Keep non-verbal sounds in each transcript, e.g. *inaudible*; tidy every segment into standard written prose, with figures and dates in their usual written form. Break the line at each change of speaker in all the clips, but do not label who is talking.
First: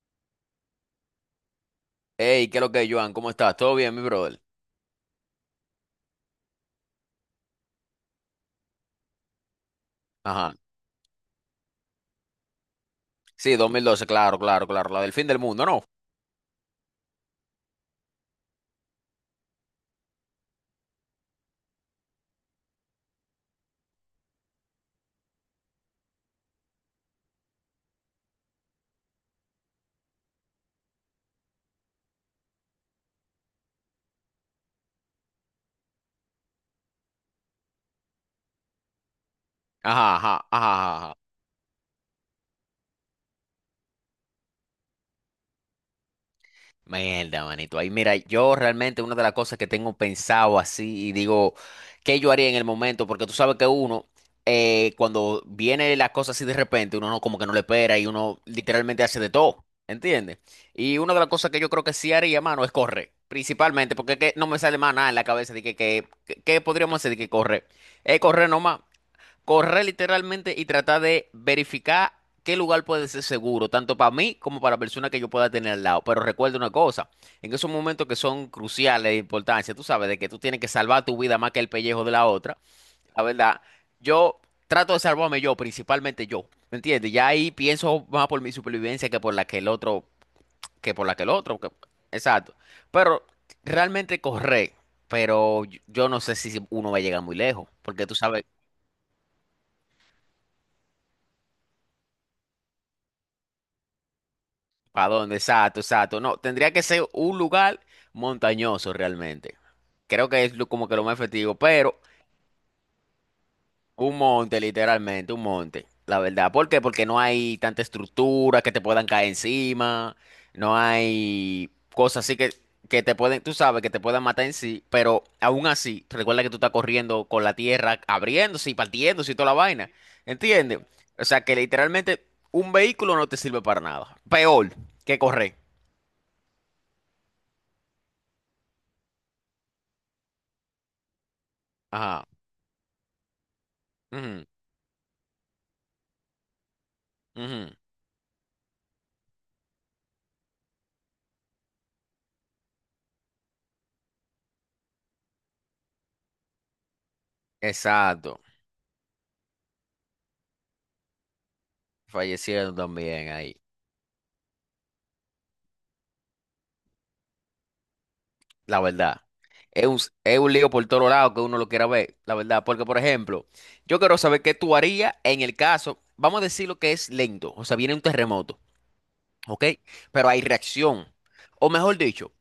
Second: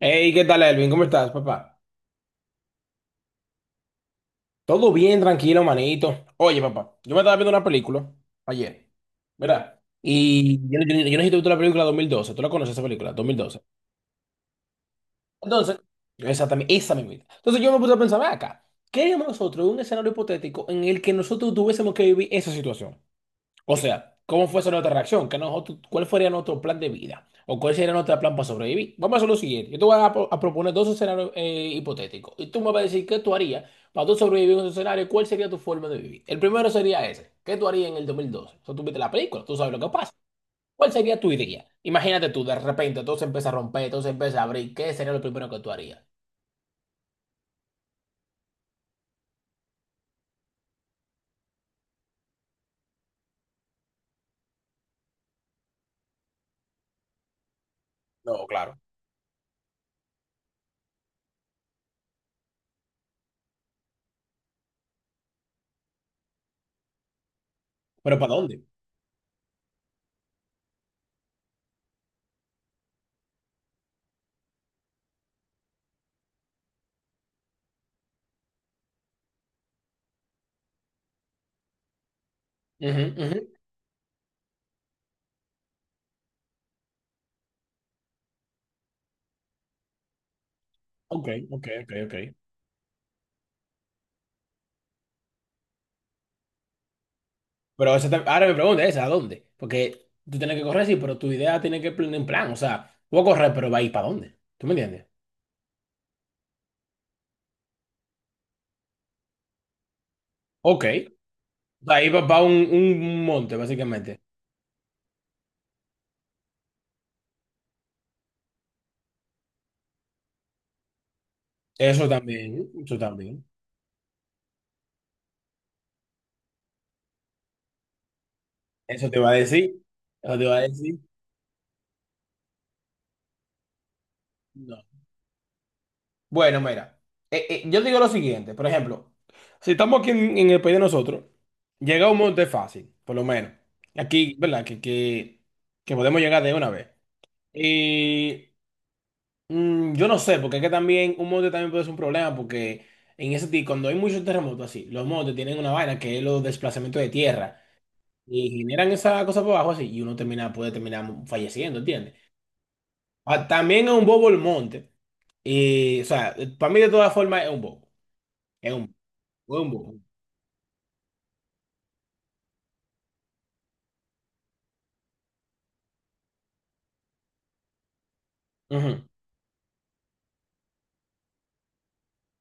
Hey, ¿qué tal, Elvin? ¿Cómo estás, papá?
Hey, ¿qué es lo que es, Joan? ¿Cómo estás? ¿Todo bien, mi brother?
Todo bien, tranquilo, manito. Oye, papá, yo me estaba viendo una película ayer, ¿verdad?
Ajá.
Y yo necesito ver la película 2012. ¿Tú la conoces esa película? dos mil
Sí,
doce.
2012, claro, claro, claro. La del fin del mundo,
Entonces,
¿no?
exactamente, esa misma. Entonces yo me puse a pensar, "Ven acá, ¿qué haríamos nosotros en un escenario hipotético en el que nosotros tuviésemos que vivir esa situación? O sea, ¿cómo fuese nuestra reacción? ¿Qué nosotros, cuál sería nuestro plan de vida? ¿O cuál sería nuestro plan para sobrevivir? Vamos a hacer lo siguiente. Yo te voy a proponer dos escenarios hipotéticos. Y tú me vas a decir qué tú harías para tú sobrevivir en esos escenarios. ¿Cuál sería tu forma de vivir? El primero sería ese. ¿Qué tú harías en el 2012? O sea, tú viste la película, tú sabes lo que pasa.
Ajá, ajá,
¿Cuál
ajá, ajá.
sería tu idea? Imagínate tú, de repente todo se empieza a romper, todo se empieza a abrir. ¿Qué sería lo primero que tú harías?
Mierda, manito. Ahí, mira, yo realmente una de las cosas que tengo pensado así y digo, ¿qué yo haría en el momento? Porque tú sabes que uno, cuando viene las cosas así de repente, uno no, como que no le espera y uno
No, claro.
literalmente hace de todo, ¿entiendes? Y una de las cosas que yo creo que sí haría, mano, es correr. Principalmente, porque es que no me sale más nada en la cabeza de que, ¿qué podríamos hacer de que correr?
¿Pero
Es
para
correr
dónde?
nomás. Correr literalmente y tratar de verificar qué lugar puede ser seguro, tanto para mí como para la persona que yo pueda tener al lado. Pero recuerda una cosa, en esos momentos que son cruciales de importancia, tú sabes, de que tú tienes que salvar tu vida más que el pellejo de la otra,
Ujú,
la
ujú.
verdad, yo trato de salvarme yo, principalmente yo, ¿me entiendes? Ya ahí pienso más por mi supervivencia que por la que el otro, que por la que
Ok,
el otro,
ok,
que-
ok, ok.
exacto. Pero realmente correr, pero yo no sé si uno va a llegar muy lejos,
Pero
porque
esa
tú sabes.
ahora me pregunta esa, ¿a dónde? Porque tú tienes que correr, sí, pero tu idea tiene que plan en plan. O sea, voy a correr, pero va a ir para dónde. ¿Tú me entiendes?
¿Para dónde? Exacto, exacto. No, tendría que ser un lugar montañoso realmente. Creo que es
Ok.
como que lo más efectivo,
O sea,
pero
ahí va para un monte,
un
básicamente.
monte, literalmente, un monte. La verdad. ¿Por qué? Porque no hay tanta estructura que te puedan caer encima. No hay
Eso
cosas así que,
también, eso
te
también.
pueden, tú sabes, que te puedan matar en sí. Pero aún así, recuerda que tú estás corriendo con la tierra abriéndose y
Eso te va a
partiéndose y toda la
decir.
vaina.
Eso te va a
¿Entiendes?
decir.
O sea que literalmente un vehículo no te sirve para nada. Peor
No.
que correr.
Bueno, mira. Yo digo lo siguiente, por ejemplo, si estamos aquí en el país de nosotros, llega a un
Ajá.
monte fácil, por lo menos. Aquí,
Ujú,
¿verdad? Que podemos llegar de una vez.
ujú.
Y. Mm, yo no sé, porque es que también un mote también puede ser un problema, porque en ese tipo, cuando hay muchos terremotos así, los motes tienen una vaina que es los desplazamientos de tierra
Exacto.
y generan esa cosa por abajo así y uno termina, puede terminar falleciendo, ¿entiendes?
Fallecieron también
Ah,
ahí.
también es un bobo el monte. Y, o sea, para mí de todas formas es un bobo. Es
La
un, es
verdad.
un
Es
bobo.
un, es un lío por todo lado que uno lo quiera ver, la verdad. Porque, por ejemplo, yo quiero saber qué tú harías en el caso, vamos a decir lo que es lento, o sea, viene un terremoto,
Ujú.
¿ok? Pero hay reacción. O mejor dicho,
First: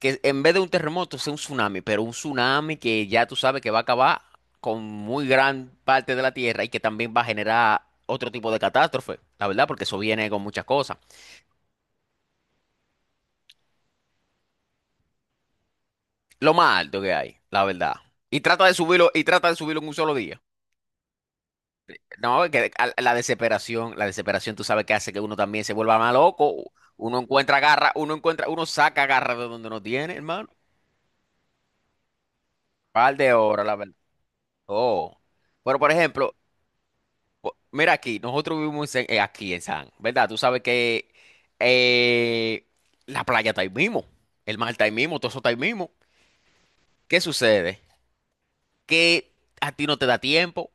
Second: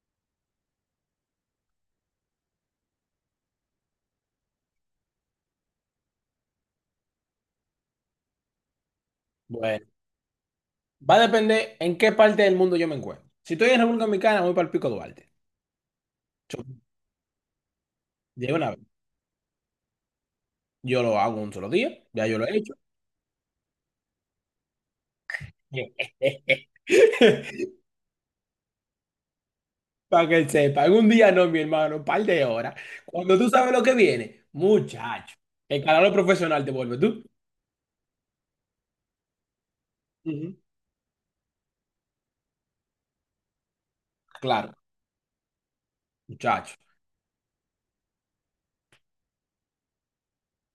que en vez de un terremoto sea un tsunami, pero un tsunami que ya tú sabes que va a acabar con muy gran parte de la tierra y que también va a generar otro tipo de catástrofe, la verdad, porque
Bueno,
eso viene con muchas cosas.
va a depender en qué parte del mundo yo me encuentro. Si estoy en República Dominicana, voy para el Pico Duarte.
Lo
Yo-
más alto que hay, la verdad. Y
De
trata
una
de
vez.
subirlo, y trata de subirlo en un solo día.
Yo lo hago un solo día, ya yo lo
No,
he
que
hecho.
la desesperación, tú sabes que hace que uno también se vuelva más loco. Uno encuentra
*laughs*
garra, uno encuentra, uno saca garra de donde no tiene,
Para que
hermano.
sepa, un día no, mi hermano, un par de horas.
Par de
Cuando tú
horas,
sabes
la
lo que
verdad.
viene,
Oh.
muchacho,
Pero
el
por
calor
ejemplo,
profesional te vuelve tú.
mira aquí, nosotros vivimos aquí en San, ¿verdad? Tú
Ujú.
sabes que eh, la playa está ahí mismo, el mar
Claro,
está ahí mismo, todo eso está ahí mismo.
muchacho.
¿Qué sucede? Que a ti no te da tiempo.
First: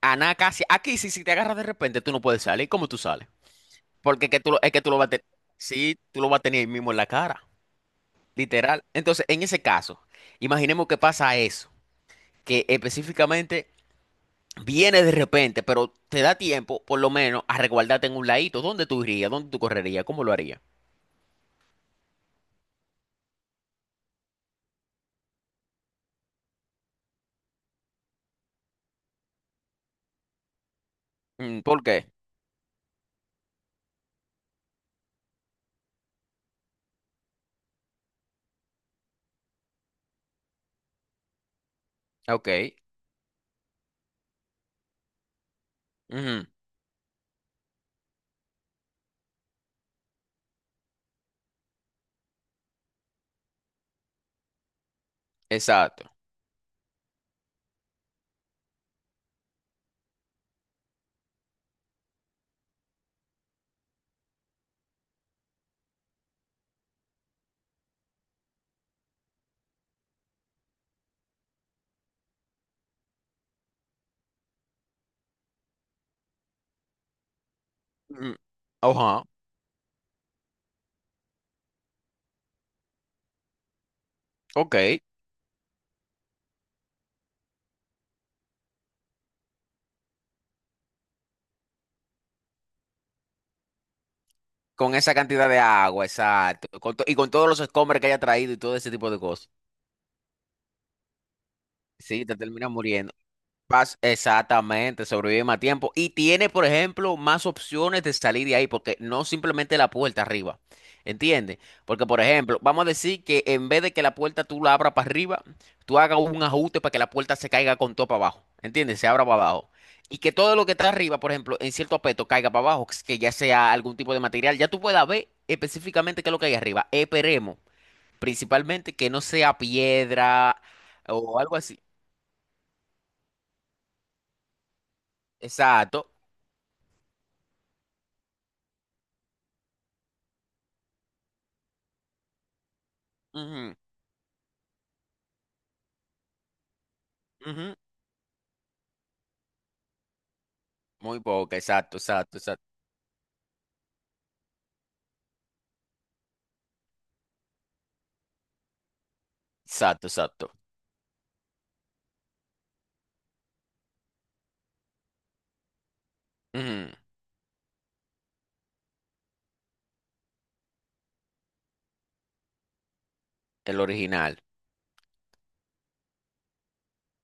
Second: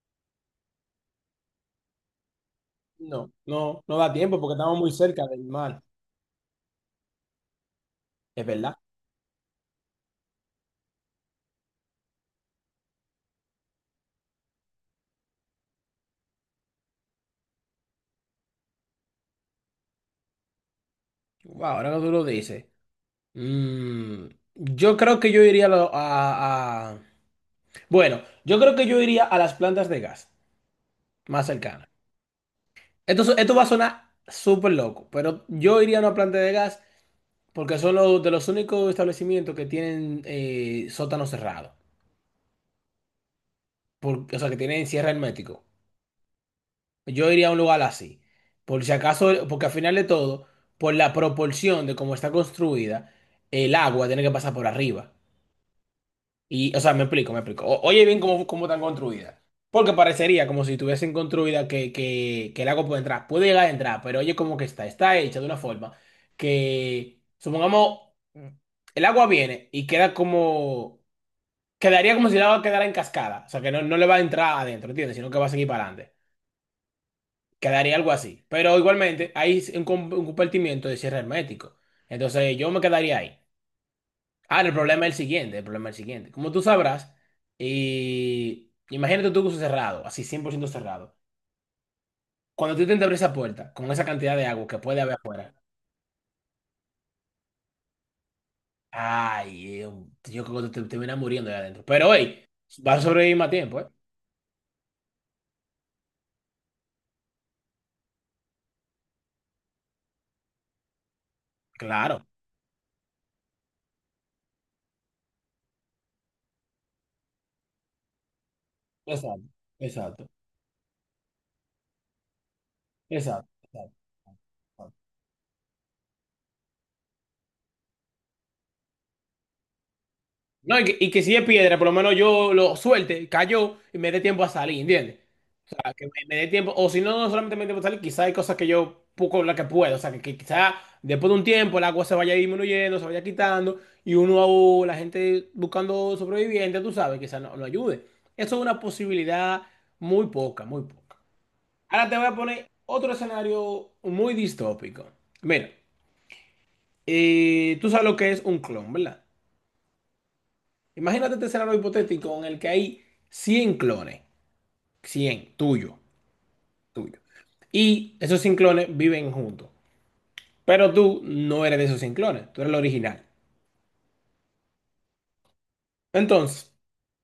A nada casi. Aquí sí, si te agarras de repente, tú no puedes salir. ¿Cómo tú sales?
No, no, no da
Porque que
tiempo
tú,
porque
es
estamos
que
muy
tú lo vas a tener.
cerca del mar.
Sí, tú lo vas a tener ahí mismo en la cara.
Es verdad.
Literal. Entonces, en ese caso, imaginemos que pasa eso. Que específicamente viene de repente, pero te da tiempo, por lo menos, a resguardarte en un ladito. ¿Dónde tú irías? ¿Dónde tú correrías? ¿Cómo lo harías?
Wow, ahora que tú lo dices. Mm, yo creo que yo iría a. Bueno, yo creo que yo iría a las plantas de gas más
¿Por
cercanas.
qué?
Esto va a sonar súper loco, pero yo iría a una planta de gas. Porque son los únicos establecimientos que tienen sótano cerrado.
Ok.
O sea, que tienen cierre hermético.
Ujú.
Yo iría a un lugar así. Por si acaso, porque al final de todo, por la proporción de cómo está construida, el agua tiene que pasar por arriba.
Exacto.
Y, o sea, me explico. Oye bien cómo están construidas. Porque parecería como si tuviesen construida que el agua puede entrar. Puede llegar a entrar, pero oye cómo que está. Está hecha de una forma que, supongamos, el agua viene y queda. Como Quedaría como si el agua quedara en cascada. O sea, que no, no le va a entrar adentro, ¿entiendes? Sino que va a seguir para adelante. Quedaría algo
Mm.
así. Pero
Ajá.
igualmente, hay un compartimiento de cierre hermético. Entonces, yo me quedaría ahí. El
Ok.
problema es el siguiente. El problema es el siguiente. Como tú sabrás, y imagínate tú que uso cerrado, así 100% cerrado. Cuando tú intentas abrir esa puerta con esa cantidad de agua que
Con
puede haber
esa cantidad
afuera,
de agua, exacto. Con y con todos los escombros que haya traído y todo ese tipo de cosas.
ay, eh, yo creo que te terminas muriendo ahí adentro. Pero
Sí, te
hoy,
terminas
vas a
muriendo.
sobrevivir más tiempo, ¿eh?
Vas exactamente, sobrevive más tiempo y tiene, por ejemplo, más opciones de salir de ahí, porque no simplemente la puerta arriba, ¿entiendes? Porque, por
Claro.
ejemplo, vamos a decir que en vez de que la puerta tú la abras para arriba, tú hagas un ajuste para que la puerta se caiga con todo para abajo, ¿entiendes? Se abra para
Exacto.
abajo. Y
Exacto.
que todo lo que está arriba, por ejemplo, en cierto aspecto caiga para abajo, que ya
Exacto.
sea
Exacto,
algún tipo de material, ya tú
exacto.
puedas ver específicamente qué es lo que hay arriba. Esperemos, principalmente, que no sea piedra
No, y que si
o
es
algo
piedra,
así.
por lo menos yo lo suelte, cayó y me dé tiempo a salir, ¿entiendes? O sea, que
Exacto.
me dé tiempo, o si no, no solamente me dé tiempo a salir, quizá hay cosas que yo poco la que puedo, o sea, que quizá después de un tiempo el agua se vaya disminuyendo, se vaya
Ujú.
quitando, y uno, o la gente buscando sobrevivientes, tú sabes, quizás no
Ujú.
ayude. Eso es una posibilidad muy poca, muy poca.
Muy poca, exacto,
Ahora te voy a
exacto, exacto,
poner otro escenario muy distópico. Mira, tú sabes lo que es un clon, ¿verdad?
exacto, exacto.
Imagínate este escenario hipotético en el que hay 100 clones, 100 tuyo,
Ujú.
tuyo. Y esos 100 clones viven juntos, pero tú no eres de esos 100 clones, tú eres el original.
El original.
Entonces,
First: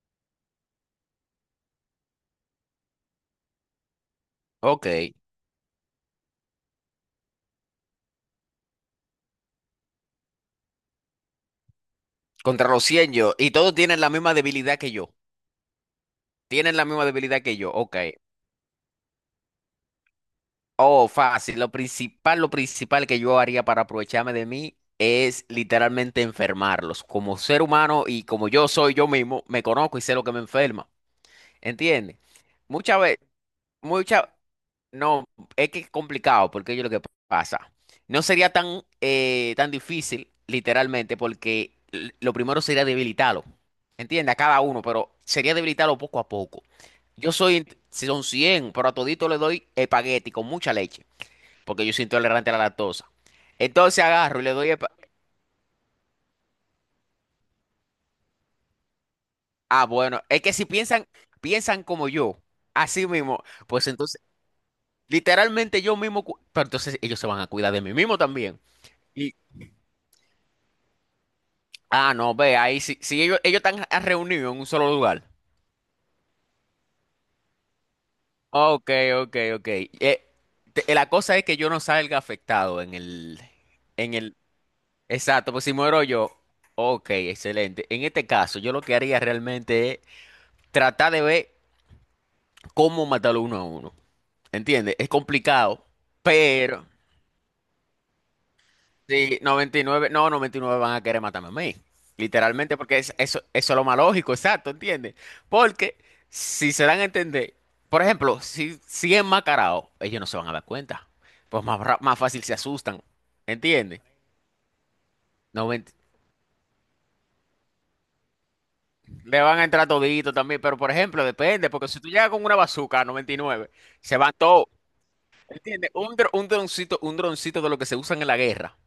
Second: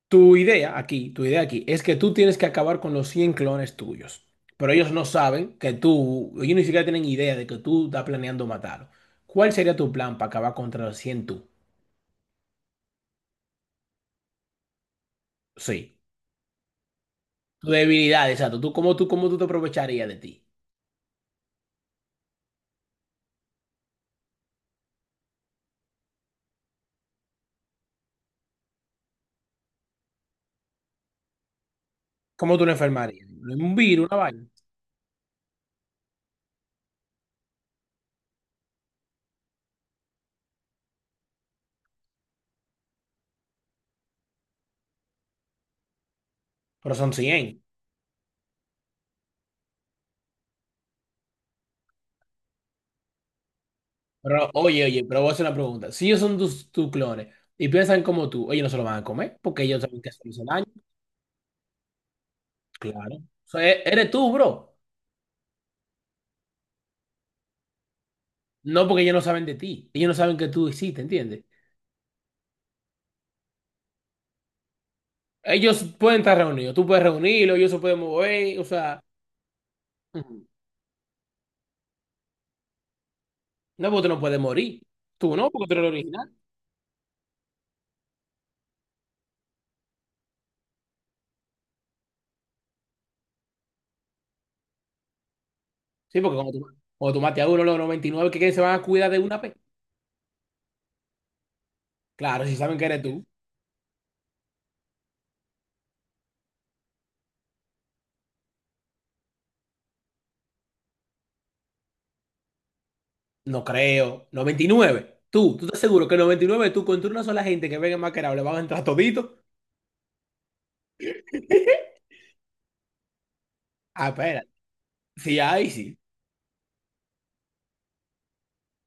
tu idea aquí es que tú tienes que acabar con los 100 clones tuyos, pero ellos no
Ok.
saben que tú, ellos ni siquiera tienen idea de que tú estás planeando matarlo. ¿Cuál sería tu plan para acabar contra los 100 tú?
Contra los 100 yo. Y todos tienen la misma debilidad que yo.
Sí,
Tienen la misma debilidad que
tu
yo. Ok.
debilidad, exacto. ¿Cómo tú te aprovecharías de ti?
Oh, fácil. Lo principal que yo haría para aprovecharme de mí es literalmente enfermarlos. Como ser humano y como yo soy yo mismo, me conozco y sé lo que me enferma. ¿Entiendes?
¿Cómo tú no
Muchas veces.
enfermarías? ¿Un virus, una
Mucha,
vaina?
no, es que es complicado, porque yo lo que pasa. No sería tan, tan difícil, literalmente, porque lo primero sería debilitarlo. Entiende, a cada uno, pero sería debilitarlo poco a poco.
Pero son
Yo
100,
soy, si son 100 pero a todito le doy espagueti con mucha leche, porque yo soy intolerante a la lactosa. Entonces agarro y
pero,
le doy
oye, oye, pero voy a hacer una pregunta. Si ellos son tus clones y piensan como tú, ellos no se lo van a comer porque ellos
Ah,
saben que
bueno,
se
es que si
daño.
piensan, como yo, así
Claro.
mismo,
O sea,
pues
eres
entonces,
tú, bro.
literalmente yo mismo, pero entonces ellos se van a cuidar de mí mismo también.
No porque ellos no saben de ti. Ellos no saben que tú existes, ¿entiendes?
Ah, no, ve, ahí sí, sí ellos están reunidos en un solo lugar.
Ellos pueden estar reunidos. Tú puedes reunirlos, ellos se pueden mover. O
Ok,
sea,
ok, ok.
ujú.
La cosa es que yo no salga afectado en
No porque tú
en
no
el,
puedes morir. Tú no,
exacto, pues
porque tú
si
eres el
muero
original.
yo, ok, excelente. En este caso, yo lo que haría realmente es tratar de ver cómo matarlo uno a uno. ¿Entiendes? Es complicado,
Sí, porque cuando tú,
pero
cuando tú mates a uno, los 99 que se van a cuidar de una
sí,
vez.
99 no, 99 van a querer matarme a mí.
Claro, si
Literalmente,
saben que
porque
eres
es,
tú.
eso, eso es lo más lógico, exacto, ¿entiendes? Porque si se dan a entender, por ejemplo, si es enmascarado, ellos no se van a dar cuenta. Pues más, más fácil se asustan,
No
¿entiendes?
creo. 99. ¿Tú estás
90
seguro que 99, tú contra una sola gente que venga maquerado le van a entrar todito?
le van a entrar todito también, pero por ejemplo, depende, porque
*laughs*
si tú llegas con una bazooka a 99
Ah,
se van
espera.
todos,
Sí, ahí
¿entiendes?
sí.
Un droncito de lo que se usan en la guerra,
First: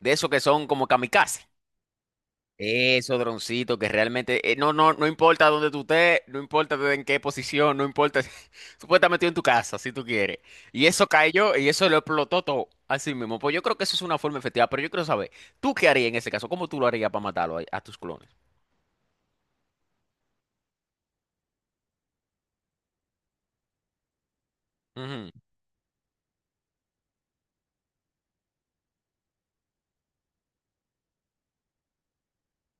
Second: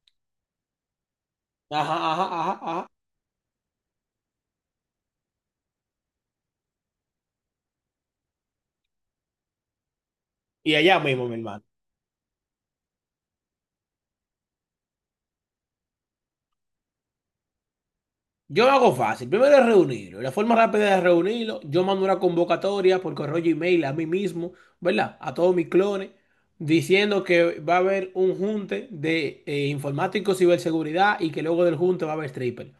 de esos que son como kamikaze.
Ajá, ajá, ajá, ajá.
Eso, droncito, que realmente no, no, no importa dónde tú estés, no importa en qué posición, no importa. *laughs* Tú puedes estar metido en tu casa si tú quieres.
Y
Y
allá
eso
mismo, mi
cayó
hermano.
y eso lo explotó todo. Así mismo. Pues yo creo que eso es una forma efectiva, pero yo quiero saber, ¿tú qué harías en ese caso? ¿Cómo tú lo harías para matarlo a tus clones?
Yo lo hago fácil. Primero es reunirlo. La forma rápida de reunirlo, yo mando una convocatoria por correo y email a mí mismo, ¿verdad?
Ujú,
A todos mis clones, diciendo que va a haber un junte de informáticos, ciberseguridad y que luego del junte va a haber stripper.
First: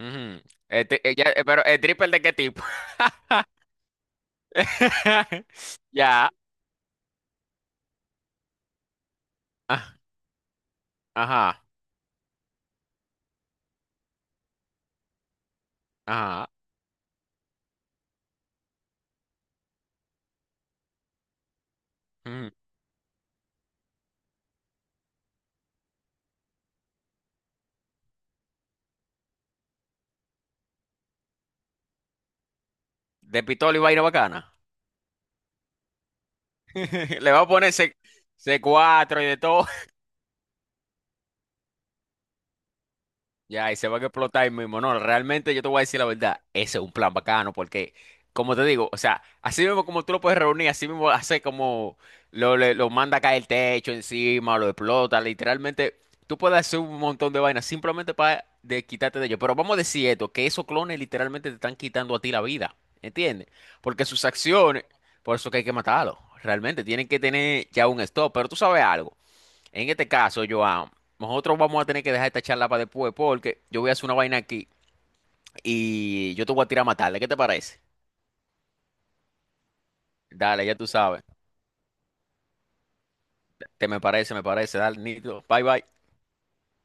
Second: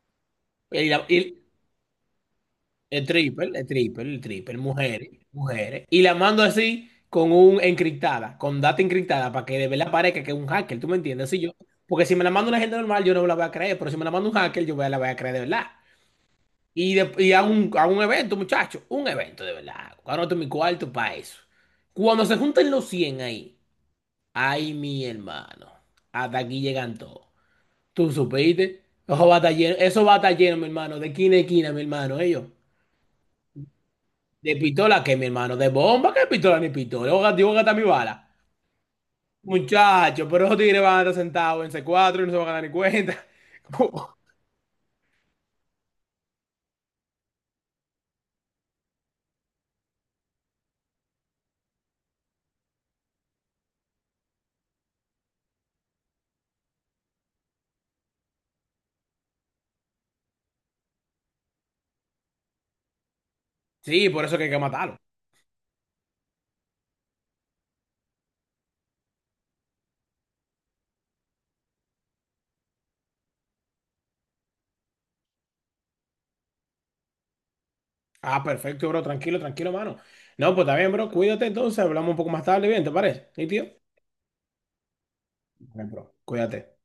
ujú.
Y,
Este,
la-
ya,
y-
¿pero el triple de qué tipo?
El triple, el triple, el triple, mujeres,
*laughs*
mujeres. Y la
Ya.
mando así con un encriptada, con data encriptada, para que de verdad
Ah,
parezca que es un hacker, ¿tú me entiendes? Así yo,
ajá.
porque si me la manda una gente normal, yo no la voy a creer, pero si me la manda un hacker, yo la voy a creer de verdad.
Ajá.
Y, a un evento, muchachos, un evento de verdad. Cuando mi cuarto para eso. Cuando se
Ujú.
juntan los 100 ahí, ay, mi hermano, hasta aquí llegan todos. ¿Tú supiste? Eso va a estar lleno, eso va a estar lleno, mi hermano, de esquina a esquina, mi hermano, ellos.
De pistola y vaina bacana.
¿De pistola qué, mi hermano? ¿De bomba qué pistola ni pistola?
*laughs* Le va
Yo
a
voy a
poner
gastar mi
C-
bala.
cuatro y de todo.
Muchachos, pero esos tigres van a estar sentados en C4 y no se van a dar ni cuenta.
Ya, y se van a
*laughs*
explotar ahí mismo. No, realmente yo te voy a decir la verdad. Ese es un plan bacano porque, como te digo, o sea, así mismo como tú lo puedes reunir, así mismo hace como lo manda a caer el techo encima, lo explota. Literalmente, tú puedes hacer un montón de vainas simplemente para quitarte de ellos. Pero vamos a decir esto, que esos clones literalmente te están quitando a ti la vida. ¿Entiendes? Porque
Sí, por
sus
eso que hay que
acciones,
matarlo.
por eso que hay que matarlos. Realmente, tienen que tener ya un stop. Pero tú sabes algo. En este caso, Joan, nosotros vamos a tener que dejar esta charla para después porque yo voy a hacer una vaina aquí y yo te voy a tirar a matarle. ¿Qué te parece?
Ah, perfecto, bro. Tranquilo, tranquilo, mano. No,
Dale,
pues
ya
está
tú
bien, bro.
sabes.
Cuídate entonces. Hablamos un poco más tarde. Bien, ¿te parece? ¿Sí, tío?
Te me parece, me parece. Dale, Nito. Bye,
Bien,
bye.
bro. Cuídate.